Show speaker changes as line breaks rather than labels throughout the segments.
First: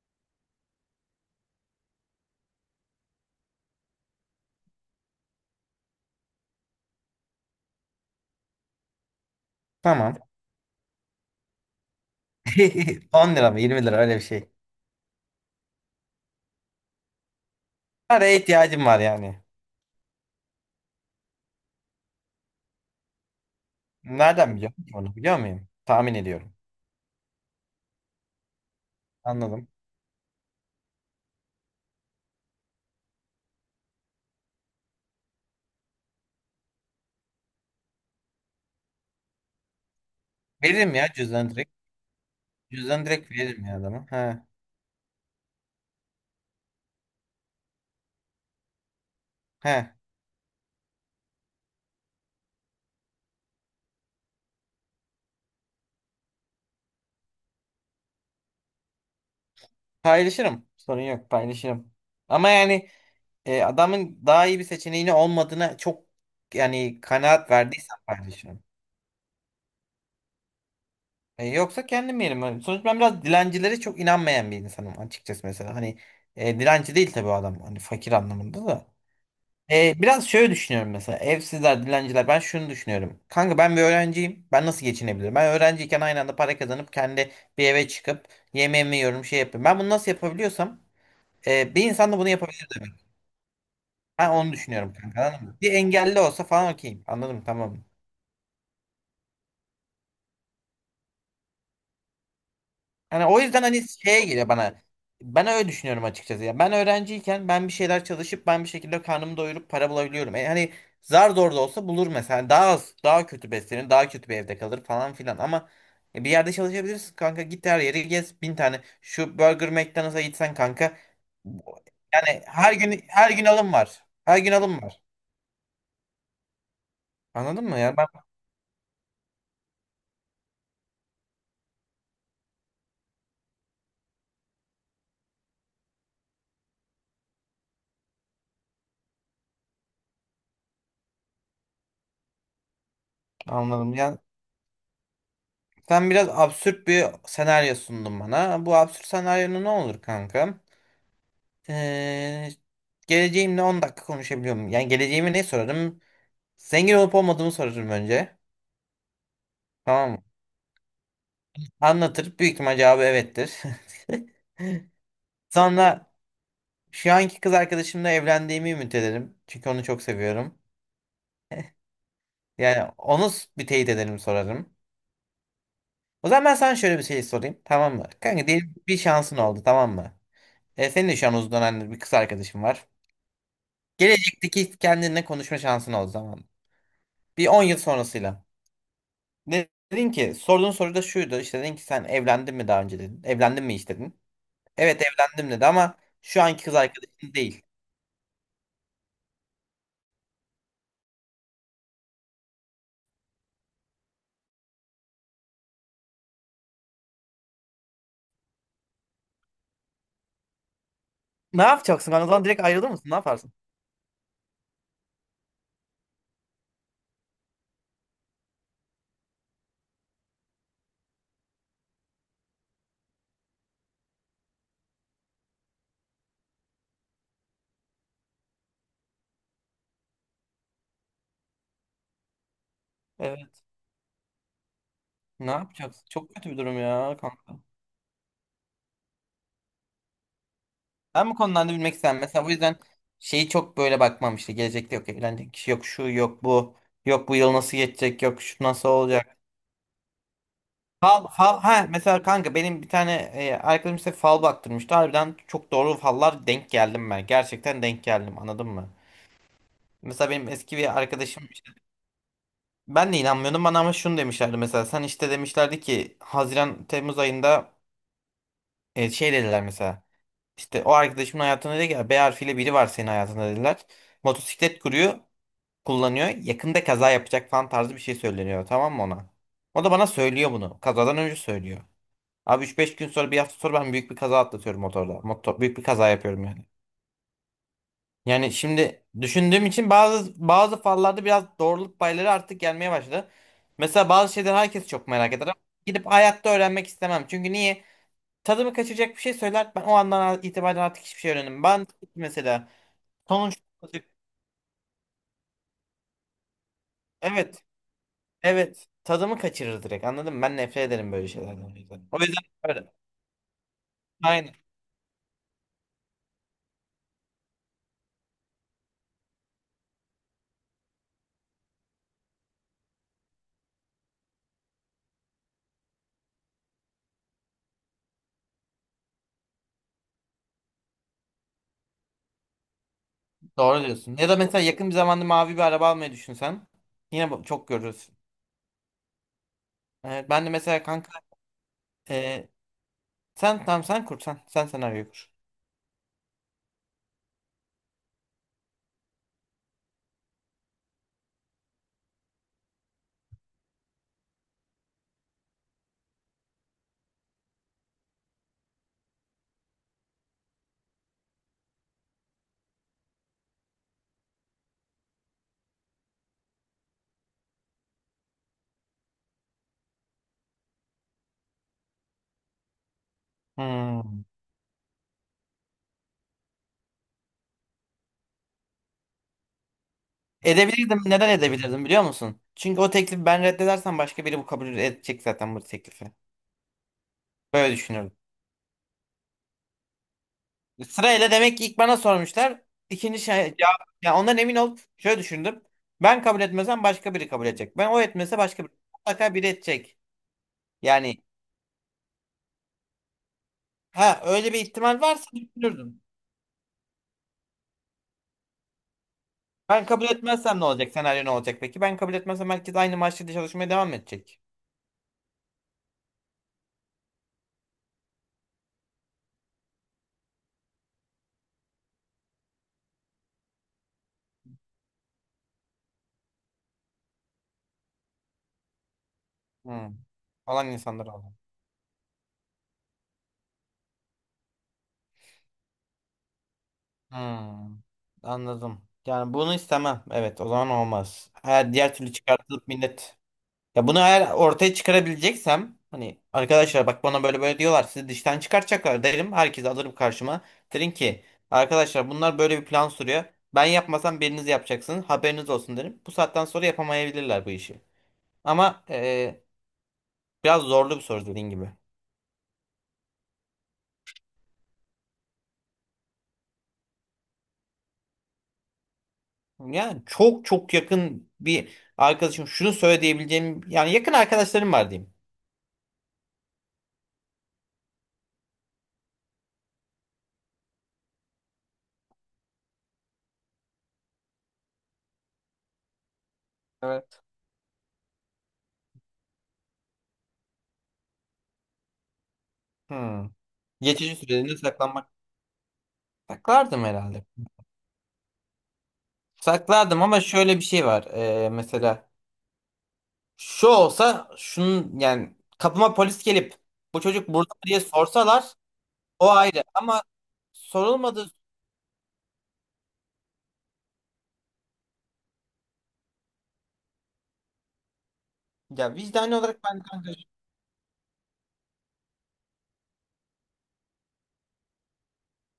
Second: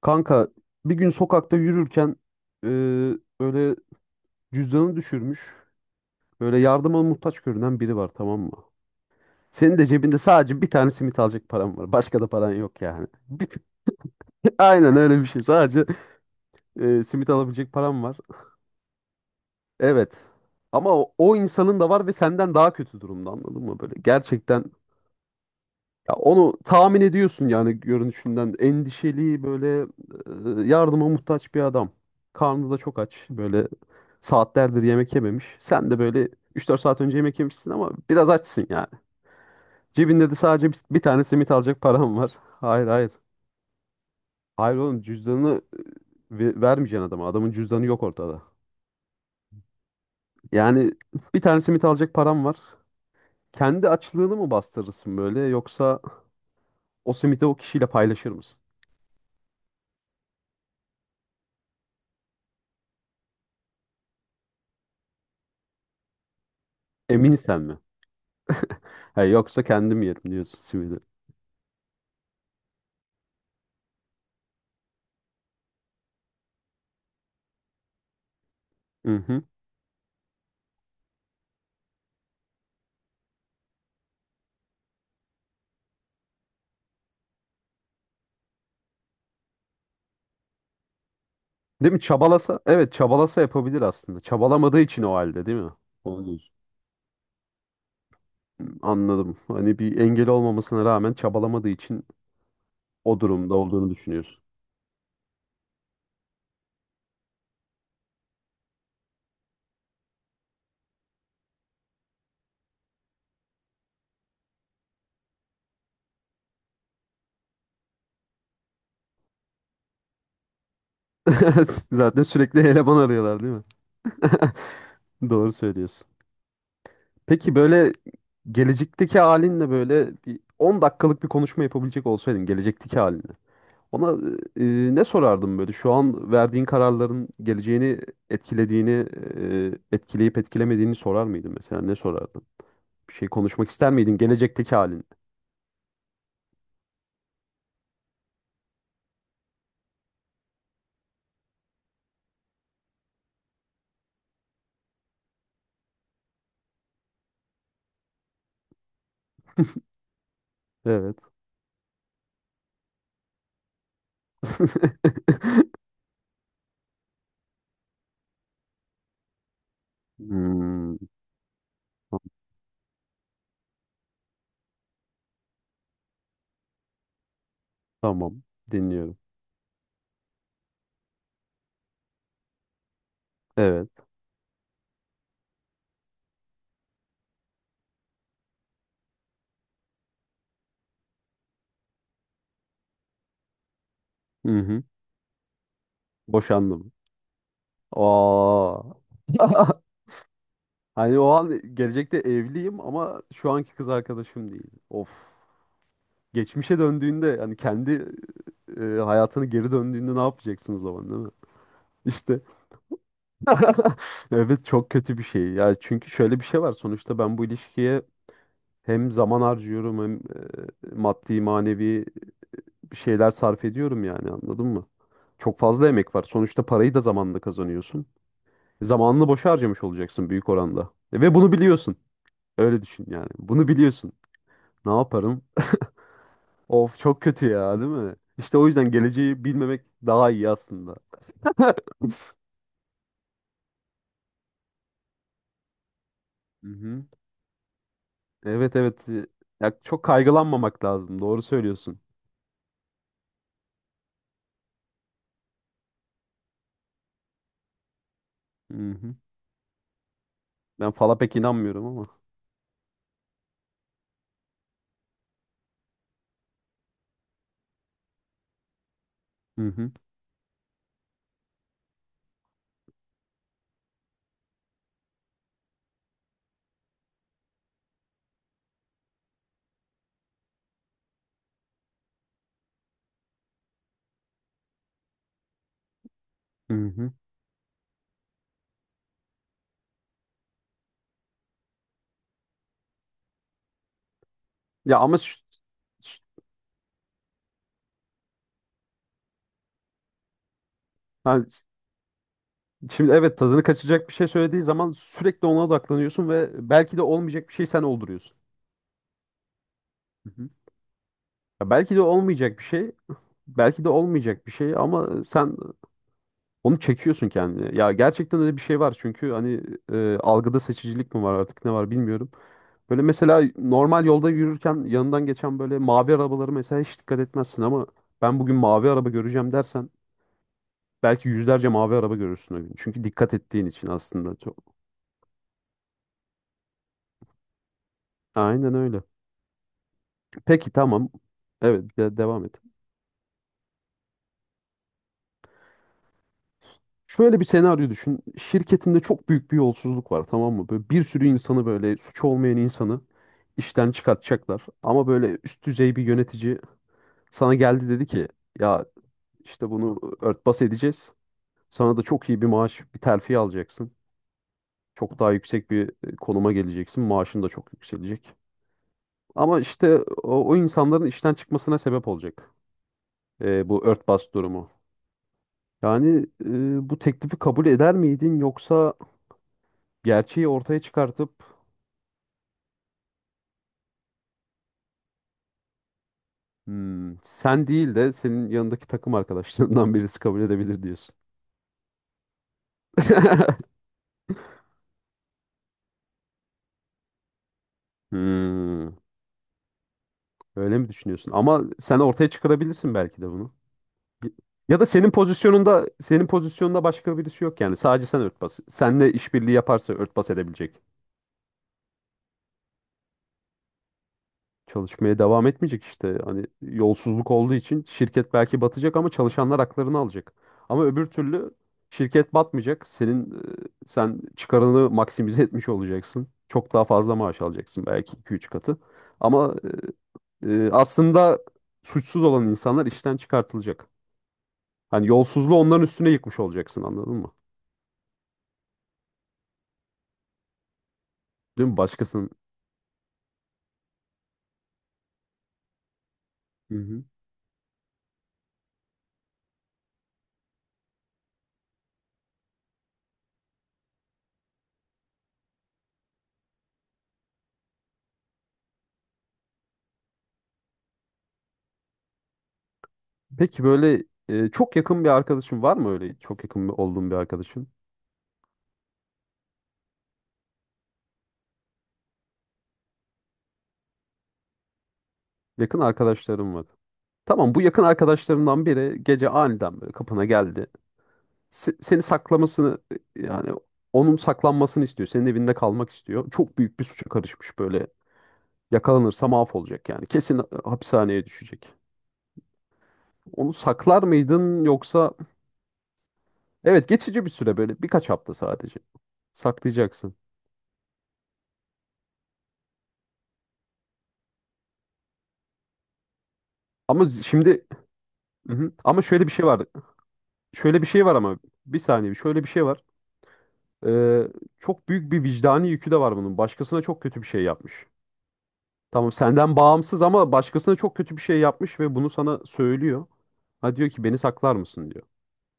Kanka bir gün sokakta yürürken e, öyle cüzdanını düşürmüş. Böyle yardıma muhtaç görünen biri var, tamam mı? Senin de
Tamam.
cebinde sadece bir tane simit alacak paran var. Başka da paran yok yani.
10 lira mı 20 lira, öyle bir şey.
Aynen öyle bir şey. Sadece simit alabilecek paran var.
Paraya ihtiyacım var yani.
Evet. Ama o, o insanın da var ve senden daha kötü durumda, anladın mı? Böyle
Nereden
gerçekten
biliyorum ki, onu biliyor muyum?
ya
Tahmin
onu
ediyorum.
tahmin ediyorsun yani görünüşünden. Endişeli,
Anladım.
böyle yardıma muhtaç bir adam. Karnı da çok aç. Böyle saatlerdir yemek yememiş. Sen de böyle üç dört saat önce yemek yemişsin ama biraz açsın yani. Cebinde de sadece
Veririm
bir
ya
tane simit
cüzdanı direkt.
alacak param var. Hayır,
Cüzdanı
hayır.
direkt veririm ya adama. He.
Hayır oğlum, cüzdanını vermeyeceksin adama. Adamın cüzdanı yok ortada.
He.
Yani bir tane simit alacak param var. Kendi açlığını mı bastırırsın böyle, yoksa o simiti o kişiyle paylaşır mısın?
Paylaşırım. Sorun yok, paylaşırım. Ama yani adamın daha iyi bir seçeneğini olmadığına çok, yani
Emin
kanaat
sen mi?
verdiysem paylaşırım.
Ha, yoksa kendim yerim diyorsun simidi.
Yoksa kendim yerim. Yani sonuçta ben biraz dilencilere çok inanmayan bir insanım açıkçası, mesela. Hani dilenci değil tabii o adam. Hani fakir anlamında da.
Hı hı.
Biraz şöyle düşünüyorum, mesela evsizler, dilenciler, ben şunu düşünüyorum. Kanka, ben bir öğrenciyim. Ben nasıl geçinebilirim? Ben öğrenciyken aynı anda para kazanıp kendi bir eve çıkıp yemeğimi yiyorum, şey yapıyorum. Ben bunu nasıl yapabiliyorsam bir
Değil mi?
insan da bunu
Çabalasa,
yapabilir
evet
demek.
çabalasa yapabilir aslında.
Ben onu
Çabalamadığı
düşünüyorum
için o
kanka,
halde,
anladın mı?
değil mi?
Bir engelli
Doğru
olsa
diyorsun.
falan okeyim. Anladım, tamam.
Anladım. Hani bir engel olmamasına rağmen çabalamadığı için o
Yani o
durumda
yüzden hani
olduğunu
şeye
düşünüyorsun.
geliyor bana. Ben öyle düşünüyorum açıkçası. Ya ben öğrenciyken ben bir şeyler çalışıp ben bir şekilde karnımı doyurup para bulabiliyorum. Hani zar zor da olsa bulur mesela. Hani daha az, daha kötü beslenir, daha kötü bir evde kalır falan filan. Ama bir yerde çalışabilirsin kanka. Git her yeri gez. Bin tane şu Burger McDonald's'a gitsen kanka.
Zaten
Yani
sürekli
her
eleman
gün her
arıyorlar,
gün
değil mi?
alım var. Her gün alım var.
Doğru söylüyorsun. Peki
Anladın mı
böyle
ya? Ben
gelecekteki halinle böyle bir 10 dakikalık bir konuşma yapabilecek olsaydın gelecekteki halinle. Ona ne sorardım böyle? Şu an verdiğin kararların geleceğini etkilediğini, etkileyip etkilemediğini sorar mıydın mesela? Ne sorardın? Bir şey konuşmak ister
anladım.
miydin
Yani
gelecekteki halin?
sen biraz absürt bir senaryo sundun bana. Bu absürt senaryo ne olur kanka? Ee, geleceğimle 10 dakika konuşabiliyorum. Yani geleceğimi ne sorarım? Zengin olup olmadığımı sorarım önce. Tamam mı?
Evet.
Anlatır. Büyük ihtimal cevabı evettir. Sonra şu anki kız arkadaşımla evlendiğimi ümit ederim. Çünkü onu çok seviyorum.
Hmm,
Yani onu bir teyit ederim, sorarım. O zaman ben sana şöyle bir şey sorayım. Tamam mı?
tamam.
Kanka, diyelim bir
Dinliyorum.
şansın oldu, tamam mı? Senin de şu an uzun dönemdir bir kız arkadaşın var.
Evet.
Gelecekteki kendinle konuşma şansın oldu zaman. Bir 10 yıl sonrasıyla. Dedin ki sorduğun soru da şuydu işte, dedin ki sen evlendin mi daha önce dedin. Evlendin mi hiç dedin.
Hı hı.
Evet evlendim dedi ama şu anki kız
Boşandım.
arkadaşın değil.
Aa. Hani o an gelecekte evliyim ama şu anki kız arkadaşım değil. Of. Geçmişe döndüğünde hani kendi hayatını geri döndüğünde ne yapacaksın o zaman, değil mi?
Ne yapacaksın kanka? O
İşte
zaman direkt ayrılır mısın? Ne yaparsın?
evet, çok kötü bir şey. Ya çünkü şöyle bir şey var. Sonuçta ben bu ilişkiye hem zaman harcıyorum hem maddi manevi bir şeyler sarf ediyorum yani, anladın mı? Çok fazla emek var. Sonuçta parayı da zamanla kazanıyorsun. Zamanını boşa harcamış olacaksın büyük oranda. Ve bunu biliyorsun. Öyle düşün yani.
Evet.
Bunu biliyorsun. Ne yaparım?
Ne yapacaksın? Çok kötü bir durum
Of,
ya
çok kötü
kanka.
ya, değil mi? İşte o yüzden geleceği bilmemek daha iyi aslında.
Ben bu konularda bilmek istemem. Mesela bu yüzden şeyi çok böyle bakmam işte. Gelecekte yok evlenecek kişi, yok şu, yok bu.
Hı.
Yok bu yıl nasıl geçecek, yok şu
Evet,
nasıl
evet.
olacak.
Ya çok kaygılanmamak lazım.
Fal,
Doğru
fal, ha
söylüyorsun.
mesela kanka, benim bir tane arkadaşım işte fal baktırmıştı. Harbiden çok doğru fallar denk geldim ben. Gerçekten denk geldim, anladın
Hı
mı?
hı.
Mesela benim eski
Ben
bir
fala pek
arkadaşım
inanmıyorum ama.
ben de inanmıyordum bana, ama şunu demişlerdi mesela, sen işte demişlerdi ki Haziran Temmuz ayında şey dediler
Hı hı.
mesela, işte o arkadaşımın hayatında dedi ki B harfiyle biri var senin hayatında dediler. Motosiklet kuruyor, kullanıyor, yakında kaza yapacak falan tarzı bir şey söyleniyor, tamam mı ona? O da bana söylüyor bunu, kazadan önce söylüyor. Abi üç beş gün sonra, bir hafta sonra ben büyük bir kaza atlatıyorum motorda. Motor, büyük bir kaza yapıyorum yani.
Hı hı.
Yani şimdi düşündüğüm için bazı bazı fallarda biraz doğruluk payları artık gelmeye başladı. Mesela bazı şeyler herkes
Ya
çok
ama
merak
şu-
eder ama gidip
şu-
hayatta öğrenmek istemem. Çünkü niye? Tadımı kaçacak bir şey söyler. Ben o andan itibaren artık hiçbir şey
ha,
öğrenemem. Ben mesela,
şimdi evet,
sonuç,
tadını kaçacak bir şey söylediği zaman sürekli ona odaklanıyorsun ve belki de olmayacak bir
evet
şey sen olduruyorsun.
evet, tadımı kaçırır direkt,
Hı
anladın mı?
hı.
Ben nefret ederim böyle şeylerden. O
Ya belki de
yüzden O yüzden
olmayacak bir
öyle.
şey, belki de olmayacak bir
Aynen.
şey ama sen onu çekiyorsun kendine. Ya gerçekten öyle bir şey var çünkü hani algıda seçicilik mi var artık, ne var bilmiyorum. Böyle mesela normal yolda yürürken yanından geçen böyle mavi arabaları mesela hiç dikkat etmezsin ama ben bugün mavi araba göreceğim dersen belki yüzlerce mavi araba görürsün o gün. Çünkü dikkat ettiğin
Doğru
için
diyorsun. Ya
aslında
da mesela
çok.
yakın bir zamanda mavi bir araba almayı düşünsen yine çok görürsün.
Aynen öyle.
Evet, ben de
Peki
mesela
tamam.
kanka.
Evet, devam
e,
et.
Sen tamam, sen kur sen. Sen senaryoyu kur.
Şöyle bir senaryo düşün. Şirketinde çok büyük bir yolsuzluk var, tamam mı? Böyle bir sürü insanı, böyle suçu olmayan insanı işten çıkartacaklar. Ama böyle üst düzey bir yönetici sana geldi, dedi ki ya işte bunu örtbas edeceğiz. Sana da çok iyi bir maaş, bir terfi alacaksın. Çok daha yüksek bir konuma geleceksin. Maaşın da çok yükselecek. Ama işte o, o insanların işten çıkmasına sebep olacak bu
Hmm.
örtbas durumu. Yani bu teklifi kabul eder miydin yoksa gerçeği ortaya
Edebilirdim. Neden
çıkartıp
edebilirdim, biliyor musun? Çünkü o teklifi ben reddedersem başka biri bu kabul edecek zaten bu teklifi.
"Hmm, sen
Böyle
değil de
düşünüyorum.
senin yanındaki takım arkadaşlarından birisi kabul edebilir" diyorsun.
Sırayla demek ki ilk bana sormuşlar. İkinci şey cevap. Ya ondan emin olup şöyle düşündüm. Ben kabul etmezsem başka biri kabul edecek. Ben o etmese başka biri.
Hmm,
Mutlaka biri edecek.
öyle mi
Yani
düşünüyorsun? Ama sen ortaya çıkarabilirsin belki de bunu.
ha, öyle bir
Ya da
ihtimal
senin
varsa
pozisyonunda
düşünürdüm.
senin pozisyonunda başka birisi yok yani. Sadece sen örtbas. Seninle işbirliği
Ben
yaparsa
kabul
örtbas
etmezsem ne
edebilecek.
olacak? Senaryo ne olacak peki? Ben kabul etmezsem herkes aynı maaşla çalışmaya devam edecek.
Çalışmaya devam etmeyecek işte. Hani yolsuzluk olduğu için şirket belki batacak ama çalışanlar haklarını alacak. Ama öbür türlü şirket batmayacak. Senin sen çıkarını maksimize etmiş olacaksın. Çok daha fazla maaş alacaksın belki iki üç katı. Ama
Hmm. Olan insanlar oldu.
aslında suçsuz olan insanlar işten çıkartılacak. Hani yolsuzluğu onların üstüne yıkmış olacaksın, anladın mı?
Hmm, anladım. Yani bunu istemem. Evet, o zaman olmaz.
Değil
Eğer
mi?
diğer türlü
Başkasının.
çıkartılıp millet. Ya bunu eğer ortaya çıkarabileceksem, hani
Hı
arkadaşlar, bak
hı.
bana böyle böyle diyorlar, sizi dıştan çıkartacaklar derim. Herkesi alırım karşıma. Derim ki, arkadaşlar, bunlar böyle bir plan sürüyor. Ben yapmasam biriniz yapacaksınız. Haberiniz olsun derim. Bu saatten sonra yapamayabilirler bu işi. Ama biraz zorlu bir soru, dediğin gibi.
Peki böyle çok yakın bir arkadaşın var mı öyle? Çok yakın olduğun bir arkadaşın?
Yani çok çok yakın bir arkadaşım şunu söyle diyebileceğim, yani yakın arkadaşlarım var diyeyim.
Yakın arkadaşlarım var. Tamam, bu yakın arkadaşlarından biri gece aniden böyle kapına geldi. Seni saklamasını, yani onun saklanmasını istiyor. Senin evinde kalmak istiyor. Çok büyük bir suça karışmış böyle. Yakalanırsa mahvolacak yani. Kesin hapishaneye düşecek.
Hmm.
Onu saklar
Geçici süreliğine
mıydın
saklanmak.
yoksa
Saklardım
evet geçici
herhalde.
bir süre, böyle birkaç hafta sadece
Saklardım
saklayacaksın.
ama şöyle bir şey var. Mesela şu olsa şunun yani, kapıma polis gelip bu
Ama
çocuk burada mı
şimdi
diye sorsalar
hı hı. Ama şöyle
o
bir şey
ayrı
var.
ama
Şöyle bir şey var
sorulmadı
ama bir saniye, şöyle bir şey var. Ee, Çok büyük bir vicdani yükü de var bunun. Başkasına çok kötü bir şey yapmış.
ya,
Tamam,
vicdani
senden
olarak ben
bağımsız
kanka
ama başkasına çok kötü bir şey yapmış ve bunu sana söylüyor. Ha, diyor ki beni saklar mısın diyor.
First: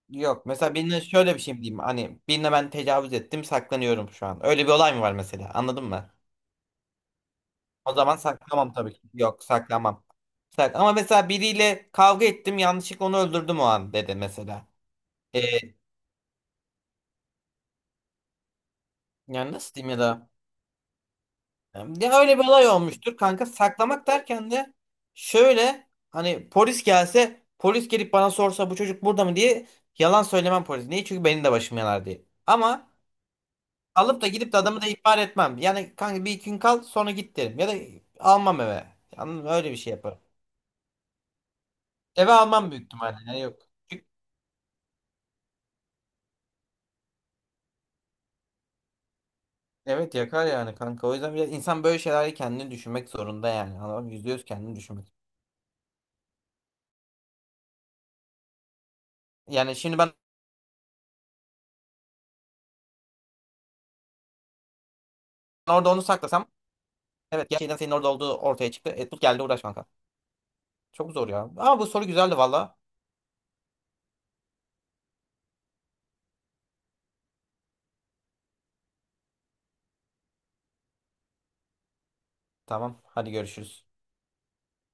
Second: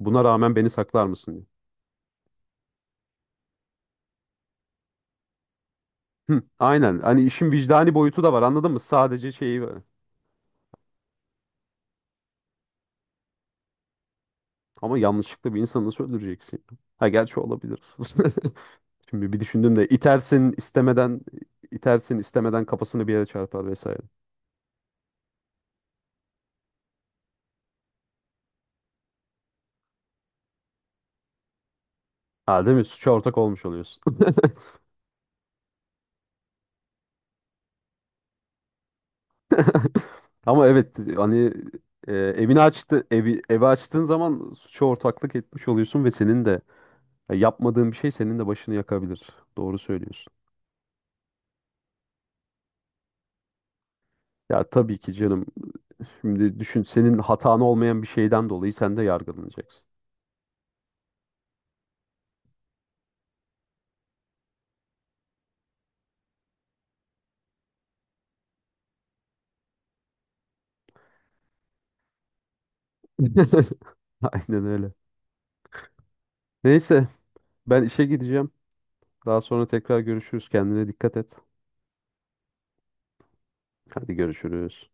Buna
yok.
rağmen beni
Mesela birine
saklar mısın
şöyle bir
diyor.
şey mi diyeyim, hani birine ben tecavüz ettim saklanıyorum şu an. Öyle bir olay mı var mesela, anladın mı?
Hı, aynen. Hani işin vicdani
O zaman
boyutu da var, anladın
saklamam
mı?
tabii ki.
Sadece
Yok
şeyi var.
saklamam. Ama mesela biriyle kavga ettim yanlışlıkla onu öldürdüm o an dedi mesela.
Ama
Ee,
yanlışlıkla bir insanı nasıl öldüreceksin? Ha, gerçi olabilir. Şimdi bir
Yani nasıl
düşündüm de,
diyeyim ya da,
itersin istemeden, itersin
ya öyle bir
istemeden
olay
kafasını bir
olmuştur
yere
kanka,
çarpar vesaire.
saklamak derken de şöyle, hani polis gelse, polis gelip bana sorsa bu çocuk burada mı diye, yalan söylemem polis. Niye? Çünkü benim de başım yanar diye.
Ha, değil mi?
Ama
Suça ortak olmuş oluyorsun.
alıp da gidip de adamı da ihbar etmem. Yani kanka bir iki gün kal sonra git derim ya da almam eve. Anladın mı? Öyle bir şey yaparım.
Ama evet hani
Eve
evini
almam büyük
açtı,
ihtimalle. Yani
evi
yok.
evi açtığın
Çünkü-
zaman suça ortaklık etmiş oluyorsun ve senin de ya yapmadığın bir şey senin de başını yakabilir. Doğru
Evet
söylüyorsun.
yakar yani kanka. O yüzden biraz insan böyle şeyleri kendini düşünmek zorunda yani. Anladın mı? %100
Ya
kendini
tabii ki
düşünmek.
canım. Şimdi düşün, senin hatan olmayan bir şeyden dolayı sen de
Yani
yargılanacaksın.
şimdi ben orada onu saklasam, evet gerçekten senin orada olduğu ortaya çıktı. Tut geldi uğraş kanka. Çok zor ya. Ama bu soru güzeldi valla.
Aynen öyle. Neyse, ben işe gideceğim. Daha sonra tekrar görüşürüz. Kendine dikkat et.
Tamam, hadi görüşürüz.
Hadi görüşürüz.